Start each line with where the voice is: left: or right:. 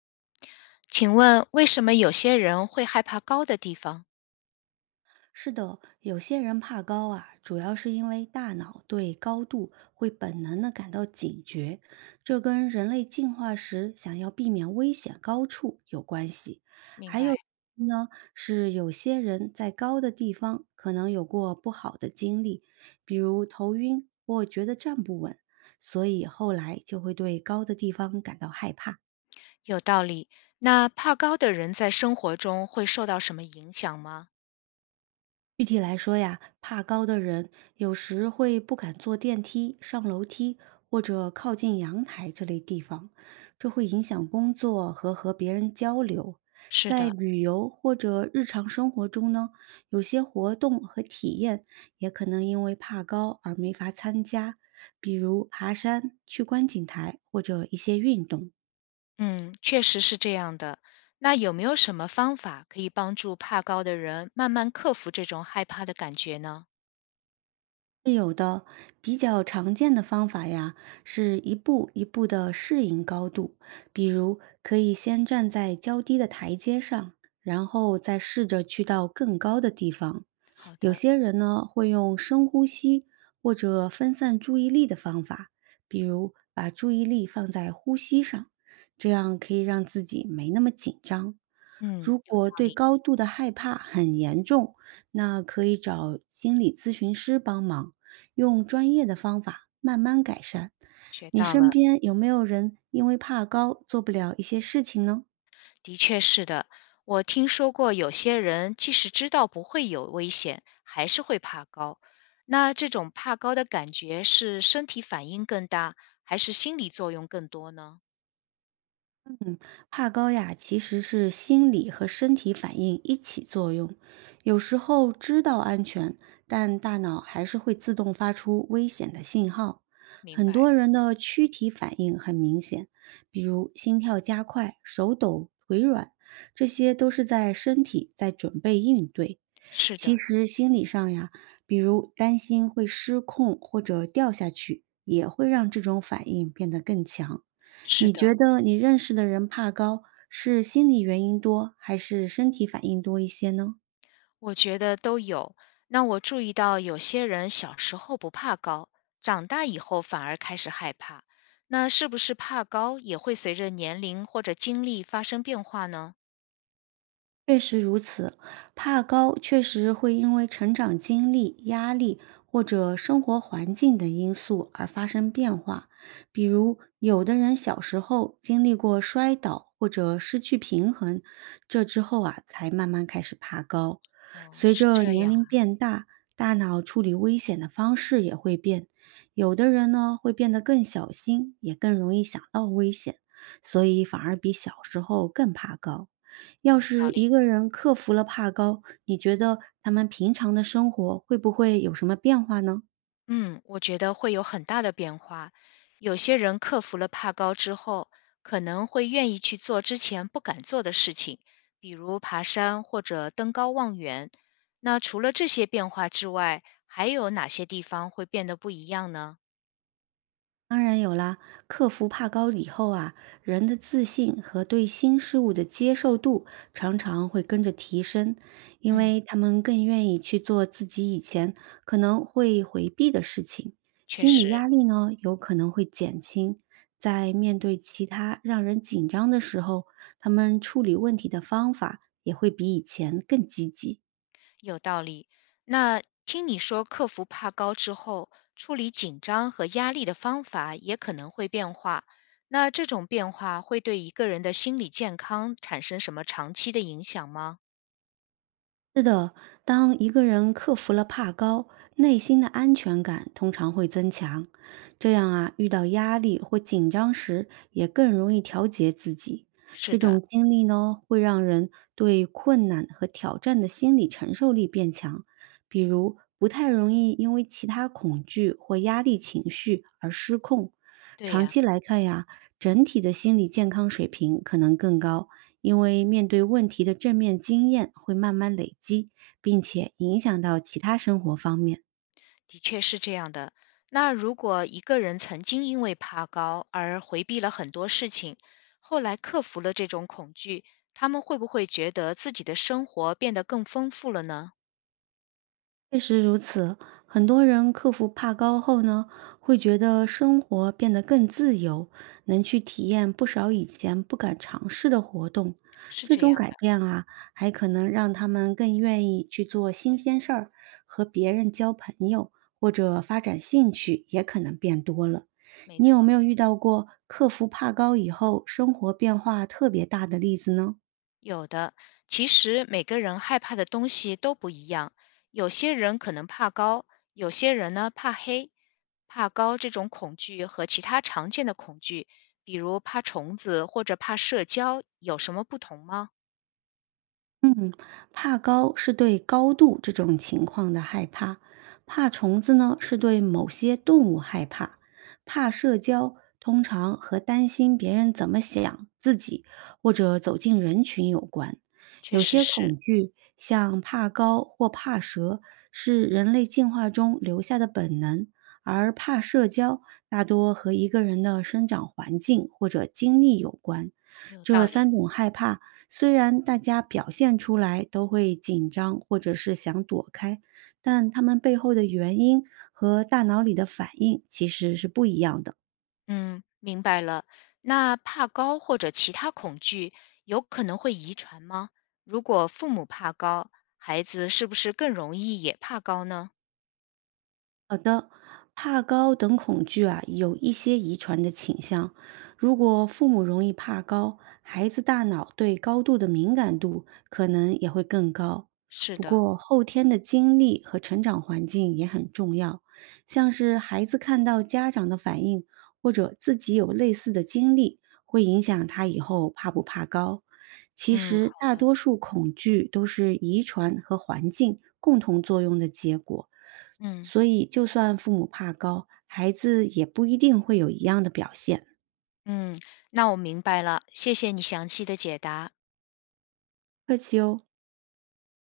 left: 请问为什么有些人会害怕高的地方？
right: 是的，有些人怕高啊，主要是因为大脑对高度会本能的感到警觉，这跟人类进化时想要避免危险高处有关系。
left: 明
right: 还有
left: 白，
right: 呢，是有些人在高的地方可能有过不好的经历，比如头晕或觉得站不稳，所以后来就会对高的地方感到害怕。
left: 有道理。那怕高的人在生活中会受到什么影响吗？
right: 具体来说呀，怕高的人有时会不敢坐电梯、上楼梯或者靠近阳台这类地方，这会影响工作和别人交流。
left: 是
right: 在
left: 的，
right: 旅游或者日常生活中呢，有些活动和体验也可能因为怕高而没法参加，比如爬山、去观景台或者一些运动。
left: 嗯，确实是这样的。那有没有什么方法可以帮助怕高的人慢慢克服这种害怕的感觉呢？
right: 是有的，比较常见的方法呀，是一步一步的适应高度。比如，可以先站在较低的台阶上，然后再试着去到更高的地方。
left: 好
right: 有
left: 的，
right: 些人呢，会用深呼吸或者分散注意力的方法，比如把注意力放在呼吸上，这样可以让自己没那么紧张。
left: 嗯，
right: 如
left: 有道
right: 果对
left: 理，
right: 高度的害怕很严重，那可以找心理咨询师帮忙。用专业的方法慢慢改善。
left: 学
right: 你
left: 到
right: 身
left: 了。
right: 边有没有人因为怕高做不了一些事情呢？
left: 的确是的，我听说过有些人即使知道不会有危险，还是会怕高。那这种怕高的感觉是身体反应更大，还是心理作用更多呢？
right: 嗯，怕高呀，其实是心理和身体反应一起作用。有时候知道安全，但大脑还是会自动发出危险的信号。
left: 明
right: 很
left: 白，
right: 多人的躯体反应很明显，比如心跳加快、手抖、腿软，这些都是在身体在准备应对。
left: 是
right: 其
left: 的，
right: 实心理上呀，比如担心会失控或者掉下去，也会让这种反应变得更强。
left: 是
right: 你觉
left: 的，
right: 得你认识的人怕高，是心理原因多，还是身体反应多一些呢？
left: 我觉得都有。那我注意到有些人小时候不怕高，长大以后反而开始害怕。那是不是怕高也会随着年龄或者经历发生变化呢？
right: 确实如此，怕高确实会因为成长经历、压力或者生活环境等因素而发生变化。比如，有的人小时候经历过摔倒或者失去平衡，这之后啊才慢慢开始怕高。
left: 哦，
right: 随
left: 是
right: 着
left: 这
right: 年
left: 样啊，
right: 龄变大，大脑处理危险的方式也会变。有的人呢会变得更小心，也更容易想到危险，所以反而比小时候更怕高。要
left: 有道
right: 是一
left: 理。
right: 个人克服了怕高，你觉得他们平常的生活会不会有什么变化呢？
left: 嗯，我觉得会有很大的变化。有些人克服了怕高之后，可能会愿意去做之前不敢做的事情，比如爬山或者登高望远。那除了这些变化之外，还有哪些地方会变得不一样呢？
right: 当然有啦，克服怕高以后啊，人的自信和对新事物的接受度常常会跟着提升，因
left: 嗯，
right: 为他们更愿意去做自己以前可能会回避的事情，
left: 确
right: 心理
left: 实。
right: 压力呢有可能会减轻。在面对其他让人紧张的时候，他们处理问题的方法也会比以前更积极。
left: 有道理。那听你说克服怕高之后，处理紧张和压力的方法也可能会变化。那这种变化会对一个人的心理健康产生什么长期的影响吗？
right: 是的，当一个人克服了怕高，内心的安全感通常会增强。这样啊，遇到压力或紧张时，也更容易调节自己。这
left: 是
right: 种
left: 的，
right: 经历呢，会让人对困难和挑战的心理承受力变强，比如不太容易因为其他恐惧或压力情绪而失控。
left: 对
right: 长
left: 呀，
right: 期来看呀，整体的心理健康水平可能更高，因为面对问题的正面经验会慢慢累积，并且影响到其他生活方面。
left: 的确是这样的。那如果一个人曾经因为怕高而回避了很多事情，后来克服了这种恐惧，他们会不会觉得自己的生活变得更丰富了呢？
right: 确实如此，很多人克服怕高后呢，会觉得生活变得更自由，能去体验不少以前不敢尝试的活动。
left: 是
right: 这
left: 这
right: 种
left: 样
right: 改
left: 的，
right: 变啊，还可能让他们更愿意去做新鲜事儿，和别人交朋友，或者发展兴趣也可能变多了。
left: 没
right: 你有
left: 错。
right: 没有遇到过克服怕高以后生活变化特别大的例子呢？
left: 有的，其实每个人害怕的东西都不一样，有些人可能怕高，有些人呢怕黑。怕高这种恐惧和其他常见的恐惧，比如怕虫子或者怕社交，有什么不同吗？
right: 嗯，怕高是对高度这种情况的害怕，怕虫子呢是对某些动物害怕，怕社交通常和担心别人怎么想自己或者走进人群有关。
left: 确
right: 有
left: 实
right: 些
left: 是，
right: 恐惧，像怕高或怕蛇，是人类进化中留下的本能，而怕社交大多和一个人的生长环境或者经历有关。
left: 有
right: 这
left: 道理。
right: 三种害怕虽然大家表现出来都会紧张或者是想躲开，但他们背后的原因和大脑里的反应其实是不一样的。
left: 嗯，明白了。那怕高或者其他恐惧有可能会遗传吗？如果父母怕高，孩子是不是更容易也怕高呢？
right: 好的，怕高等恐惧啊，有一些遗传的倾向。如果父母容易怕高，孩子大脑对高度的敏感度可能也会更高。
left: 是
right: 不
left: 的，
right: 过，后天的经历和成长环境也很重要，像是孩子看到家长的反应，或者自己有类似的经历，会影响他以后怕不怕高。其
left: 嗯，
right: 实，
left: 好
right: 大
left: 的，
right: 多数恐惧都是遗传和环境共同作用的结果。
left: 嗯。
right: 所以，就算父母怕高，孩子也不一定会有一样的表现。
left: 嗯，那我明白了，谢谢你详细的解答。
right: 客气哦。